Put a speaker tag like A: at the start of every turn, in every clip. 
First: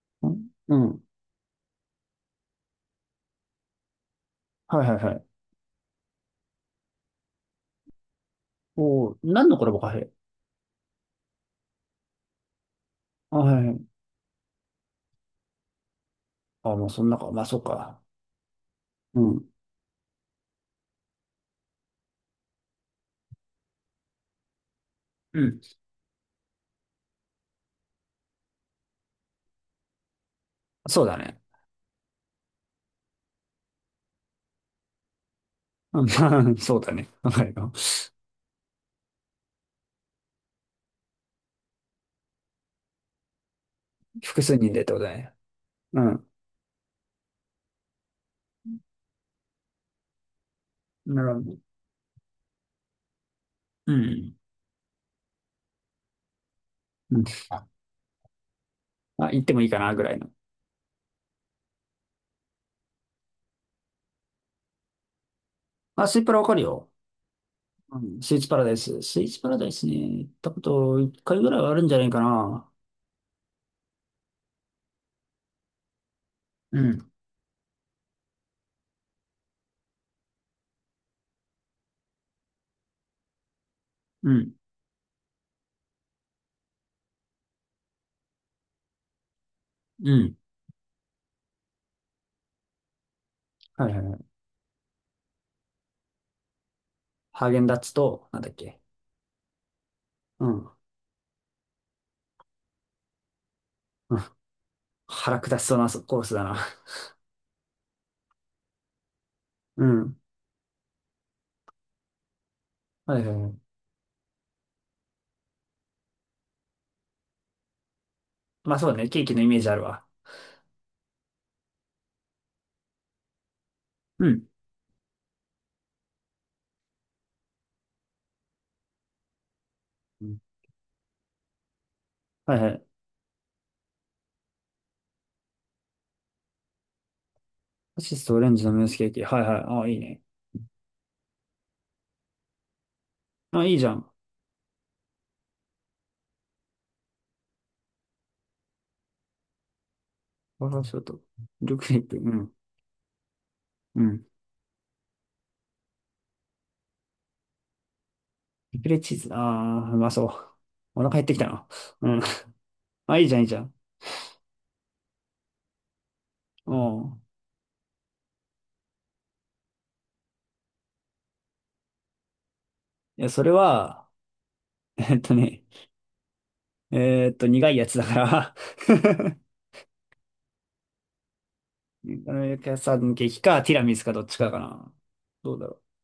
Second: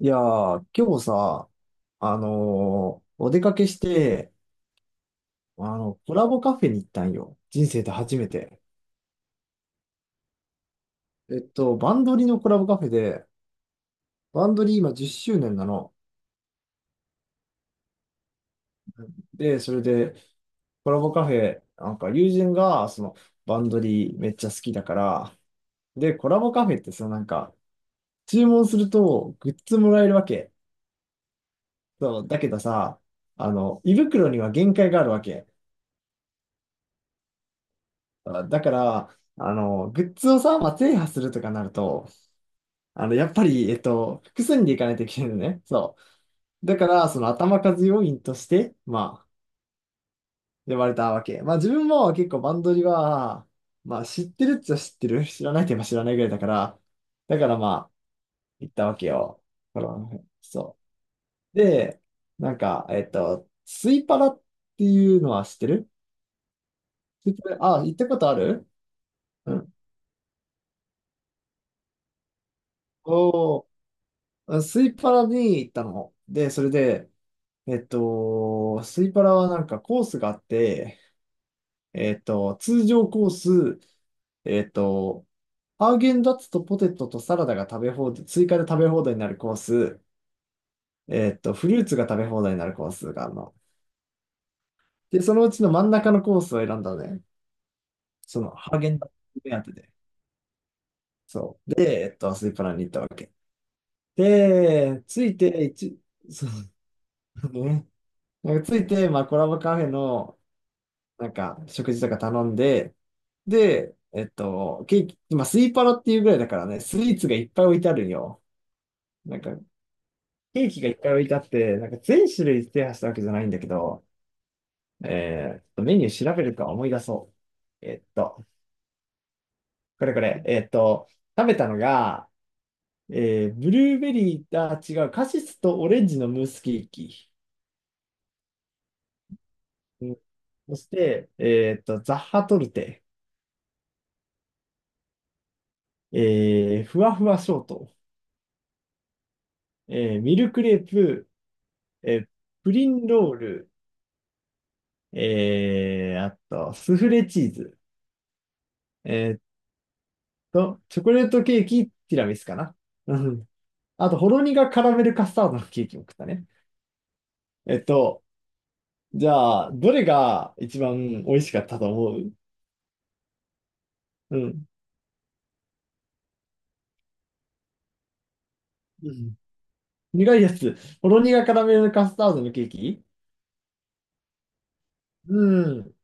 A: いや
B: うん
A: ー、
B: う
A: 今
B: ん。
A: 日さ、お出かけして、
B: はいはいはい。
A: コラボカフェに行ったんよ。人生で初めて。
B: おお、何のコラボカフェ？
A: バンドリのコラボカフェで、
B: あ、はいはい。
A: バンドリ今10周年なの。
B: あ、もうそんなか。まあ、そうか。うん。
A: で、それで、コラボカフェ、なんか友人が、その、バンドリめっちゃ好きだから、
B: うん。
A: で、コラボカフェってさ、なんか、注文するとグッズもらえるわけ。
B: そうだね。
A: そう、だけどさ、胃袋には限界があるわけ。
B: うん、まあ そうだね。はいよ。
A: あだから、グッズをさ、まあ、制覇するとかなると、やっぱり、
B: 複
A: 複数
B: 数
A: 人で
B: 人
A: 行
B: でっ
A: かな
B: て
A: い
B: こ
A: と
B: と
A: い
B: だ
A: けない
B: ね。
A: のね。そ
B: うん。
A: う。だから、その頭数要員として、まあ、呼ばれた
B: な
A: わ
B: るほ
A: け。ま
B: ど。
A: あ、自分も結構バンドリは、
B: う
A: まあ、知っ
B: ん。
A: てるっちゃ知ってる。知らないといえば知らないぐらいだから、
B: うん。
A: だからまあ、行ったわけ
B: あ、行
A: よ。
B: ってもいいか
A: こ
B: な、ぐらい
A: の
B: の。
A: そう。で、なんか、スイパラっていうのは知ってる。
B: あ、スイパラわかるよ。
A: スイパラ、あ、行っ
B: う
A: たこ
B: ん。
A: と
B: ス
A: あ
B: イーツパラ
A: る？
B: ダイス。スイーツパ
A: う
B: ラダイ
A: ん。
B: スね。行ったこと一回ぐらいはあるんじゃないかな。
A: おー、スイパラに行ったの。で、それ
B: うん。
A: で、スイパラはなんかコースがあって、通常コース、
B: うん。
A: えっと、ハーゲンダッツとポテトとサラダが食べ放題、追加で食べ放題になるコース、
B: うん。
A: フルーツが食べ放題になるコースがあるの。
B: はいはいはい。
A: で、そのうちの真ん中のコースを選んだのね。
B: ハーゲンダッツと、な
A: そ
B: んだ
A: の、
B: っ
A: ハー
B: け。
A: ゲンダッツ目当てで。
B: うん。
A: そう。で、スイパラに行ったわけ。
B: うん。
A: で、つい
B: 腹下し
A: て、
B: そうな
A: 一、
B: コースだ
A: そ
B: な。
A: う、ね。なんかついて、まあ、コラボカフ
B: う
A: ェ
B: ん。
A: の、なんか、食事とか頼んで、
B: はいはいはい。
A: で、ケーキ、まあ、スイパラっていうぐらいだからね、スイーツがいっぱい置いてあるんよ。
B: まあ、そうだね。ケーキ
A: なん
B: のイ
A: か、
B: メージあるわ。
A: ケーキがいっぱい置いてあって、なんか全種類制覇したわけじゃないんだけど、
B: うん。
A: メニュー調べるか思い出そう。これこ
B: うん。
A: れ、食べたのが、
B: はいはい。
A: ブルーベリー、あ、違う、カシスとオレンジのムースケーキ。
B: アシストオレンジのムースケーキ。はいはい。ああ、いい
A: うん。
B: ね。
A: そして、ザッハトルテ、
B: あ、いいじゃん。
A: ふわふわショート、ミルク
B: ワフ
A: レ
B: ル
A: ー
B: ショート。
A: プ、
B: ルクレープ。
A: え
B: う
A: ー
B: ん。
A: プリンロール、
B: うん。
A: あと、スフレチーズ、
B: リプレチー
A: え
B: ズ。
A: ーっ
B: ああ、うまそう。
A: チ
B: お
A: ョ
B: 腹
A: コ
B: 減っ
A: レー
B: てき
A: ト
B: た
A: ケ
B: な。
A: ーキ、テ
B: う
A: ィ
B: ん。
A: ラミスかな。う
B: あ、いいじゃん、いい
A: ん。
B: じゃん。
A: あと、ほろ苦カラメルカスタードのケーキも食ったね。
B: うん。
A: えっと、じゃあ、どれが一番美味しかったと思う？
B: いや、それは、
A: うん。
B: えっとね、苦いやつだから
A: うん、苦いやつ。ほろ苦カラメルカスタードの
B: 焼
A: ケ
B: き
A: ー
B: 屋さ
A: キ？
B: んのケーキか、ティラミスか、どっちかかな。どうだ
A: う
B: ろう。
A: ん。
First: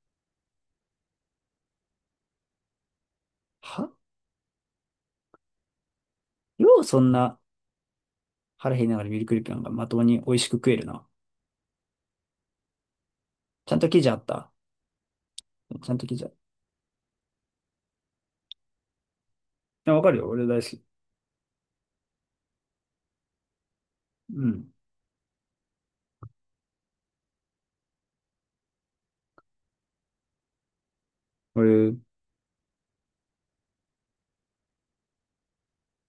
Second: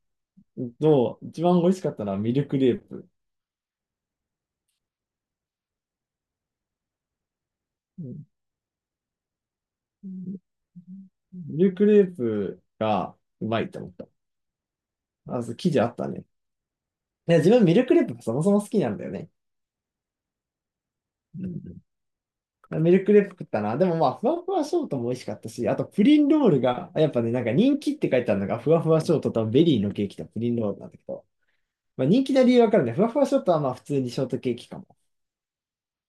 A: どう？一番美味しかったのはミルクレープ。
B: はよう、そんな
A: うん、
B: 腹減りながらミルクリップなんかまともに美味しく食えるな。
A: ミルクレープがうまい
B: ちゃん
A: と
B: と
A: 思っ
B: 生
A: た。
B: 地あった。
A: あ、そう、生地あ
B: ちゃ
A: っ
B: んと
A: た
B: 生地
A: ね。
B: あった。
A: いや、自分ミルクレープがそもそも好きなんだよね。
B: や、わかるよ。俺大好き。
A: うん。ミルクレープ食ったな。でもまあ、ふわ
B: う
A: ふわ
B: ん。
A: ショートも美味しかったし、あとプリンロールが、やっぱね、なんか人気って書いてあるのが、ふわふわショートとベリーのケーキとプリンロールなんだけど、
B: え
A: まあ人気な理由わかるね。ふわふわショートはまあ普通にショートケーキかも。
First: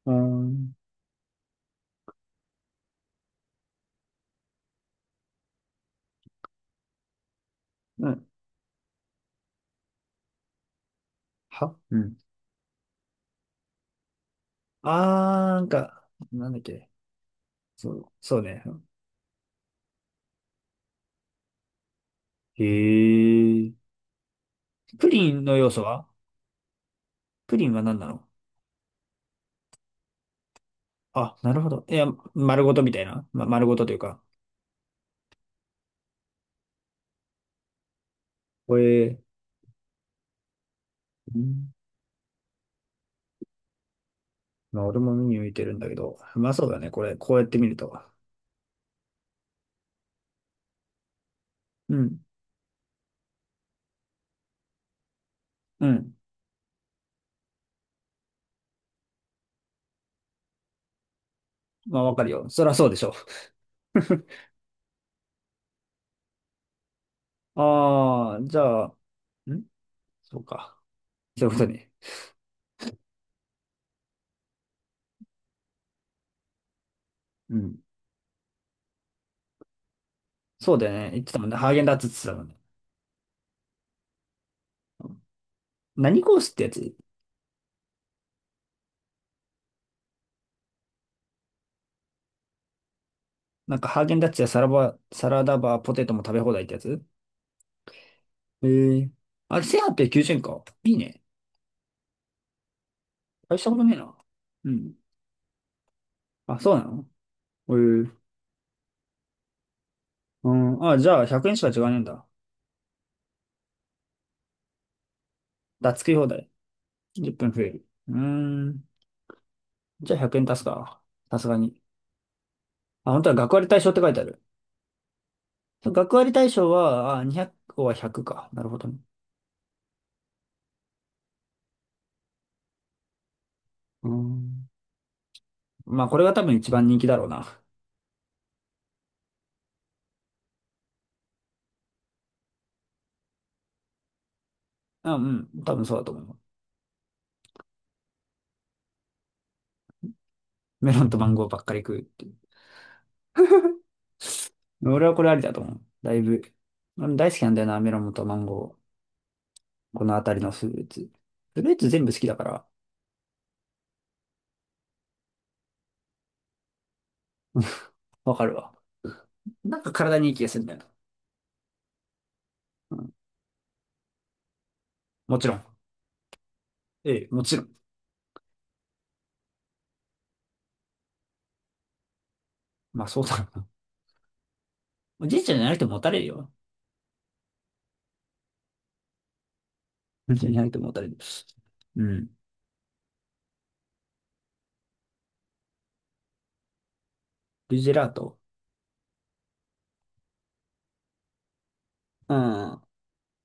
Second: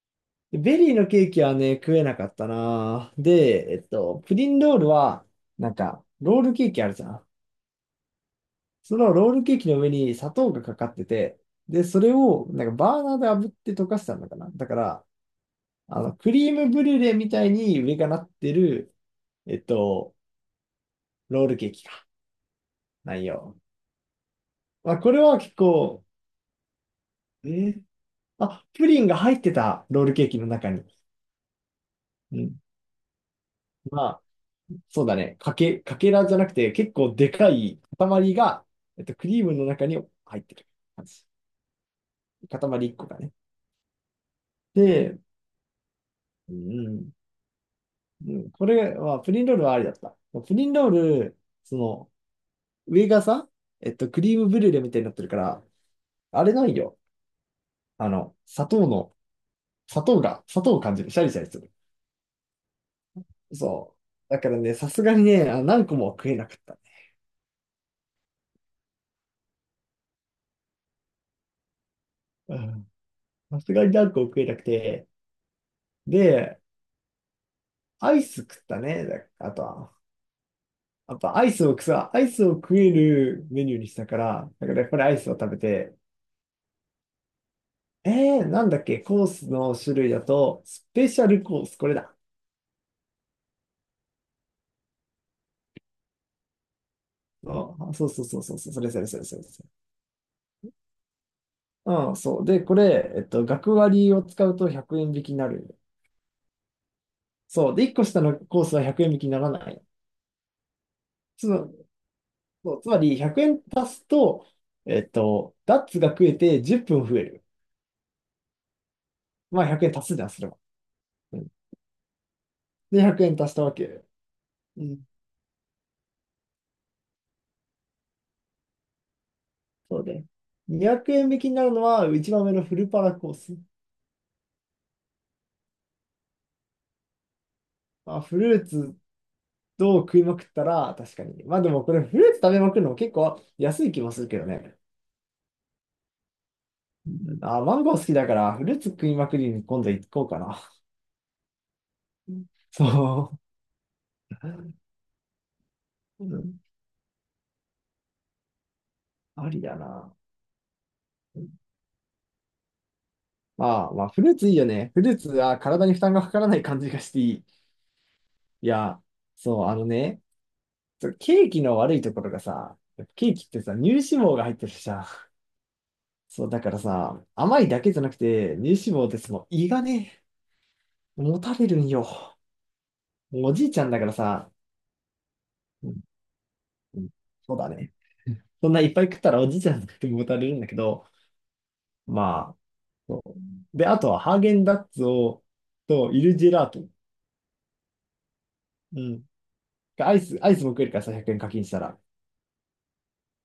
B: あー、う
A: で
B: ん
A: ベリーのケーキはね、食えなかったな。で、プリンロールは、なんか、ロールケーキあるじゃん。
B: は
A: そのロールケーキの上に砂糖がかかってて、
B: う
A: で、それ
B: ん。
A: を、なんかバーナーで炙って溶かしたんだかな。だから、
B: あー、なん
A: あ
B: か、
A: の、ク
B: な
A: リ
B: ん
A: ー
B: だっ
A: ムブ
B: け。
A: リュレみたいに
B: そ
A: 上が
B: う、
A: なっ
B: そう
A: て
B: ね。
A: る、えっと、ロールケーキか。
B: へ
A: 内容。
B: え。
A: まあ、
B: プ
A: これ
B: リ
A: は
B: ン
A: 結
B: の要素
A: 構、
B: は？
A: え
B: プリン
A: ー
B: は何なの？
A: あ、プリンが入ってた、ロールケーキの中に。
B: あ、なるほど。いや、
A: うん。
B: 丸ごとみたいな。ま、丸ごとという
A: ま
B: か。
A: あ、そうだね。かけ、かけらじゃなくて、結構でかい塊が、
B: これ、
A: クリームの中に入ってる感じ。
B: うん、
A: 塊一個がね。
B: まあ、俺も
A: で、
B: 目に浮いてるんだけど。まあ、
A: う
B: そうだね。こ
A: ん。
B: れ、こうやって見ると。
A: うん、これは、プリンロールはありだった。プリンロール、そ
B: う
A: の、
B: ん。
A: 上がさ、クリームブリュレみたいになってるから、
B: うん。
A: あれないよ。あの、砂糖の、砂糖が、砂糖を感じる。シャリシャリする。
B: まあ、わかるよ。そりゃそうでしょ。
A: そ う。だからね、さすがにね、あ何個もは食えなかったね。
B: ああ、じゃあ、んそうか。そういうことね。
A: うん、さすがに何個も食えなくて。で、
B: うん。
A: アイス食ったね。だあとは。
B: そうだよね。
A: やっ
B: 言って
A: ぱ
B: た
A: ア
B: もん
A: イ
B: ね。
A: ス
B: ハー
A: を
B: ゲンダッツっ
A: さ、
B: て言
A: ア
B: って
A: イ
B: たも
A: ス
B: ん
A: を
B: ね。
A: 食えるメニューにしたから、だからやっぱりアイスを食べて、
B: 何コースってやつ？
A: えなんだっけ、コースの種類だと、スペシャルコース、これだ。
B: なんかハーゲンダッツやサラダバーポテトも食べ放題ってやつ？
A: あ、そうそうそうそう、
B: え
A: そうそれそれ
B: え、
A: それそれ
B: あ
A: そ
B: れ、
A: れ。
B: 1890円か。いいね。
A: うん、そう。で、これ、
B: 大した
A: 学
B: ことねえ
A: 割
B: な。
A: を使うと
B: うん。
A: 100円引きになる。
B: あ、そうなの？
A: そ
B: え
A: う。で、1個
B: え。
A: 下のコースは100円引きにならない。
B: うん。あ、じゃあ
A: つ
B: 100
A: ま、
B: 円しか違わねえんだ。
A: そう、つまり、100円足すと、ダッ
B: ダッ
A: ツ
B: ツ
A: が
B: 食い
A: 食
B: 放
A: え
B: 題。
A: て10分増え
B: 10
A: る。
B: 分増える。うーん。
A: まあ、100円足
B: じゃ
A: す
B: あ
A: じゃん、
B: 100
A: それ
B: 円
A: は。
B: 足すか。
A: う
B: さす
A: ん、
B: がに。
A: で、
B: あ、本
A: 100
B: 当は
A: 円足
B: 学
A: した
B: 割
A: わ
B: 対象って
A: け。
B: 書いてある。
A: うん、
B: 学割対象は、あ、200個は100か。なるほどね。
A: そうで。200円引きになるのは、一番上のフルパラコース。
B: うーん。まあ、これが多分一番人気だろうな。
A: まあ、フルーツと食いまくったら、確かに。まあ、でもこれ、フルーツ食べまくるのも結構安い気もするけどね。
B: あ、うん。多分そうだと思う。
A: うん、あ、マンゴー好きだから、フルーツ食いまくりに今度行こうかな。
B: メロンとマンゴーばっかり食うってい
A: う
B: う。
A: ん、そう。
B: 俺はこれありだと思う。だい
A: う
B: ぶ。
A: ん、
B: 俺大好きなんだよな、メロンとマンゴ
A: ありだ
B: ー。この
A: な。
B: あたりのフルーツ。フルーツ全部好きだから。
A: ああ、まあ、フルーツいいよね。フルーツは体に負担がかからない感じがしていい。
B: わかる
A: い
B: わ。
A: や、そう、あ
B: なん
A: の
B: か体
A: ね、
B: にいい気がするんだよ
A: そう、ケーキの悪いところがさ、
B: な。うん。
A: ケーキってさ、乳脂肪が入ってるじゃん。
B: もちろん。
A: そう、だから
B: え
A: さ、
B: え、もち
A: 甘
B: ろ
A: い
B: ん。
A: だけじゃなくて、乳脂肪ってその胃がね、もたれるんよ。
B: まあ、そうだ
A: も
B: ろ
A: うお
B: う
A: じ
B: な。
A: いちゃんだからさ、
B: おじいちゃんじゃなくて
A: う
B: もも
A: ん、
B: たれるよ。
A: うん、そうだね。そんないっぱい食ったらおじいちゃんだっても
B: お
A: た
B: じいち
A: れ
B: ゃん
A: る
B: じ
A: ん
B: ゃ
A: だ
B: なく
A: け
B: てももた
A: ど、
B: れる。うん。
A: まあ、そうで、あとはハーゲンダッツを、と、イルジェラート。
B: ルジェラート。
A: うん。アイス、アイスも食えるからさ、100円課金したら。
B: うん。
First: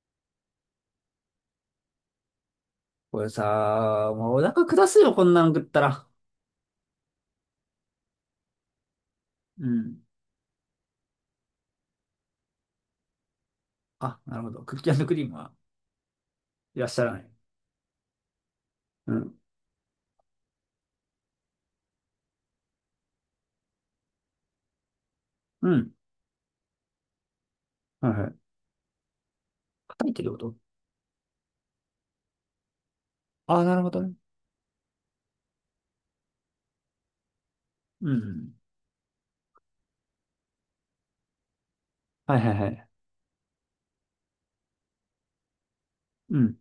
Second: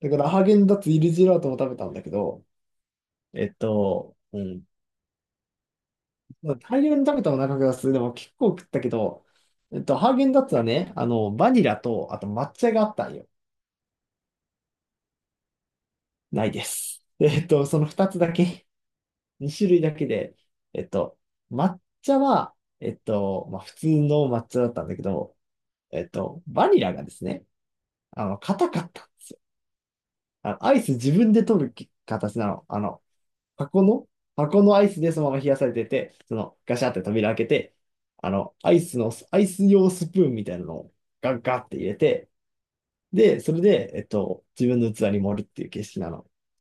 A: だからハーゲンダッツイルジェラートも食べたんだけど、
B: これさ、もうお
A: う
B: 腹
A: ん。
B: 下すよ、こんなの食ったら。
A: まあ大量に食べたお腹がする。でも結構食ったけど、
B: うん。
A: ハーゲンダッツはね、あの、バニラと、あと抹茶があったんよ。
B: あ、なるほど。クッキークリームは？
A: ないで
B: いらっしゃ
A: す。
B: らな い。
A: その2つだけ、
B: うん。
A: 2種類だけで、えっと、抹茶は、まあ、普通の抹茶だったんだけど、
B: うん。
A: バニラがですね、
B: はい
A: あ
B: はい。
A: の、硬かったんですよ。
B: 叩いてるこ
A: あ
B: と？
A: の、アイス自分で取る形なの。あの、
B: ああー、なる
A: 箱
B: ほど
A: の、
B: ね。
A: 箱のアイスでそのまま冷やされてて、そのガシャって扉開けて、
B: う
A: あ
B: ん。
A: の、アイスの、アイス用スプーンみたいなのをガッガッって入れて、
B: はいはいはい。
A: で、それで、自分の器に盛るっていう形式なの。
B: うん。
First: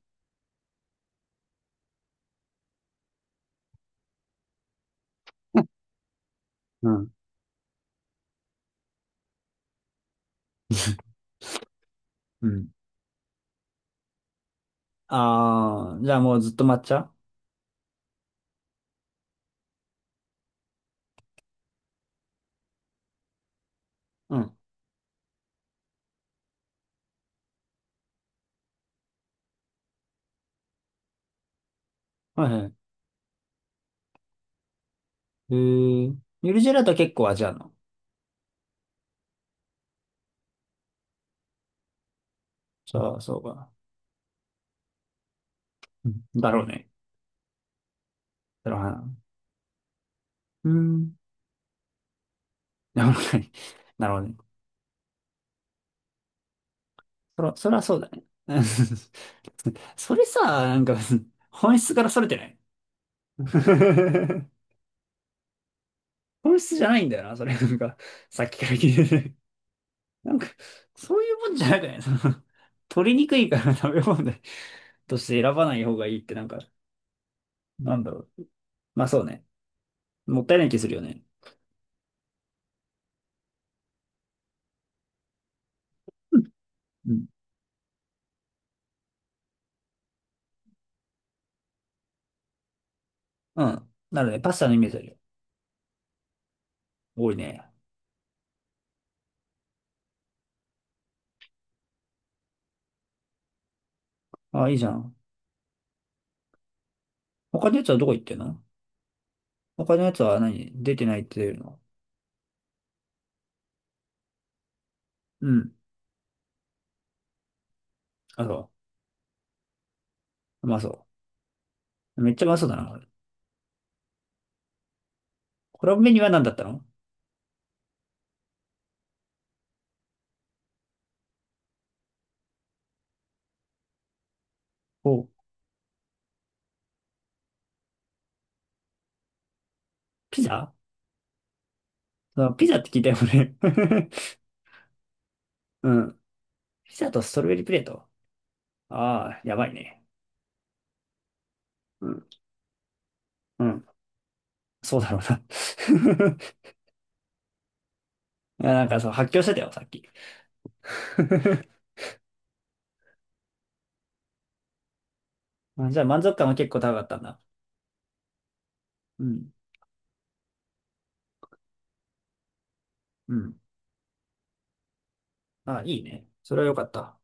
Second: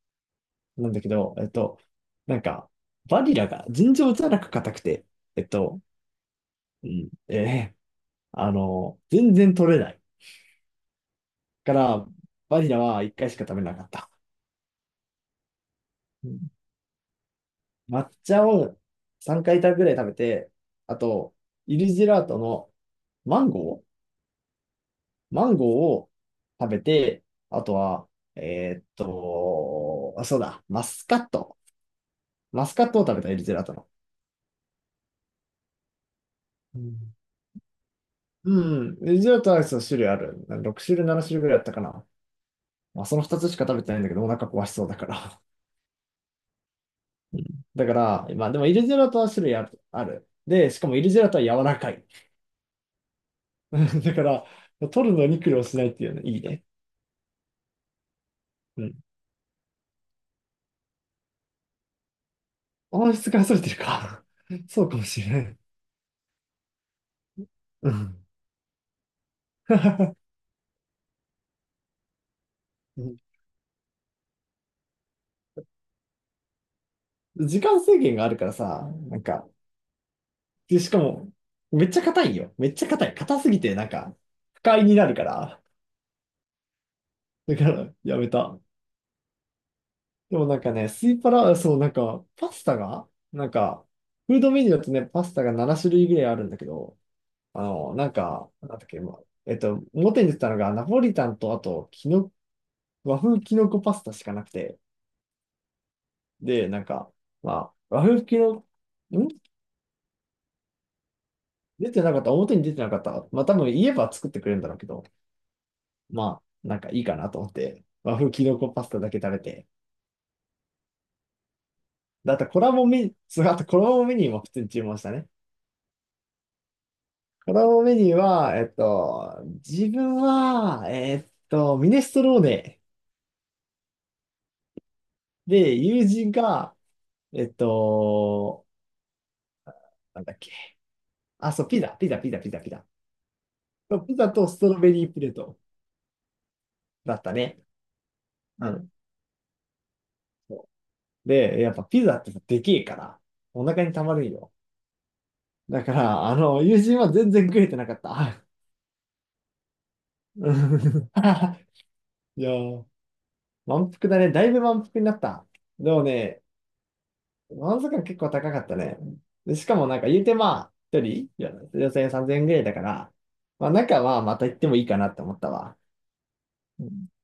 A: なんだけど、なんか、バニラが尋常じゃなく硬くて、えっと、う
B: うん。
A: ん、あの、全然取れない。から、
B: う
A: バ
B: ん。
A: ニラは1回しか食べなかった。
B: ああ、じゃあ
A: う
B: もう
A: ん、
B: ずっと抹茶？
A: 抹茶を3回ぐらい食べて、あと、イルジェラートのマンゴー、
B: うん。
A: マンゴーを食べて、あとは、あ、そうだ、マスカット。
B: はい
A: マ
B: は
A: スカットを食べた、エリゼラトの。
B: い。へえ。ゆるジェ
A: う
B: ラート結
A: ん。
B: 構味あるの？
A: うん、エリゼラトアイスの種類ある。6種類、7種類ぐらいあったかな。まあ、
B: そ
A: そ
B: う、
A: の
B: そ
A: 2
B: う
A: つしか
B: か。
A: 食べてないんだけど、お腹壊しそうだから。
B: うん。だろうね。
A: うん、だから、まあでも
B: だ
A: エ
B: ろう
A: リゼラ
B: な。
A: トは種類ある。ある。
B: う
A: で、しかもエリ
B: ん。
A: ゼラトは柔らかい。
B: なるほどね。なる
A: だ
B: ほ
A: か
B: どね。
A: ら、取るのに苦労しないっていうのいいね。
B: そら、そらそうだね。うん。
A: うん。
B: それさ、なんか、本質からそれてない？
A: 音質が逸れてるか。そうかもしれない。
B: 本質じゃないんだよな、それ。なん
A: う
B: か、
A: ん。
B: さっきから聞いてて、 なんか、そういうもんじゃないかね。その、取りにくいから食べ物でとして選ばない方がいいって、なんか、
A: 時間
B: な
A: 制
B: んだ
A: 限が
B: ろ
A: ある
B: う。
A: からさ、
B: まあ、
A: な
B: そ
A: ん
B: うね。
A: か、
B: もったいない気
A: で、
B: す
A: し
B: る
A: か
B: よね。
A: も、めっちゃ硬いよ。めっちゃ硬い。硬すぎて、なんか、不快になるから。
B: うんうん。
A: だから、やめた。でもなんかね、スイパラ、そう、なんか、パスタが、なん
B: う
A: か、
B: ん、なる
A: フ
B: ね。
A: ード
B: パス
A: メ
B: タ
A: ニ
B: の
A: ュ
B: イ
A: ーだ
B: メー
A: と
B: ジあ
A: ね、
B: るよ。
A: パスタが7種類ぐらいあるんだけど、
B: 多いね。
A: あの、なんか、なんだっけ、まあ、表に出てたのが、ナポリタンと、あと、きの、和風きのこパスタしかなく
B: あ、いい
A: て、
B: じゃん。
A: で、なんか、
B: 他
A: ま
B: のやつ
A: あ、
B: は
A: 和
B: どこ行っ
A: 風
B: て
A: き
B: んの？
A: の、ん、
B: 他のやつは何出てないっていうの？
A: 出てなかった、表に出てなかった。まあ、多分言えば作ってくれるんだろうけど、
B: うん。
A: まあ、なんかいいかなと思って、和風
B: あ、
A: キノコ
B: そ
A: パスタだけ食べて。
B: う。うまそう。め
A: だ
B: っ
A: っ
B: ちゃ
A: て
B: うま
A: コ
B: そう
A: ラ
B: だ
A: ボ
B: な。
A: メニュー、そう、あとコラボメニューも普通に注文したね。
B: コラボメニューは何だったの？
A: コラボメニューは、自分は、ミネストローネ
B: お、
A: で、友人が、えっと、なんだっ
B: ピ
A: け。
B: ザ？
A: あ、そう、ピザ、ピザ、ピザ、
B: そ
A: ピ
B: の
A: ザ、
B: ピ
A: ピ
B: ザっ
A: ザ。
B: て聞いたよね。
A: そうピザ とストロベリープレート
B: うん。ピザ
A: だっ
B: とス
A: た
B: トロベ
A: ね。
B: リープレート。
A: うん。
B: ああ、やばいね。
A: そうで、やっぱピ
B: う
A: ザっ
B: ん。
A: てさでけえから、お
B: う
A: 腹
B: ん。
A: にたまるんよ。
B: そうだろうな。
A: だから、あの、友人は全然食えてなかった。
B: いや、なんか、そう、発狂してたよ、さっき。
A: う、いやー、満腹だね。だいぶ満腹になった。
B: あ、
A: で
B: じゃ
A: も
B: あ満足
A: ね、
B: 感は結構高かったんだ。
A: 満足感結構高かったね。
B: うん。
A: で、しかもなんか言うてまあ、一人、よ4 0 0円、3000円ぐらいだから、
B: うん。
A: まあなんかまあまた行ってもいいかなって思ったわ。
B: あ、いいね。それは良かった。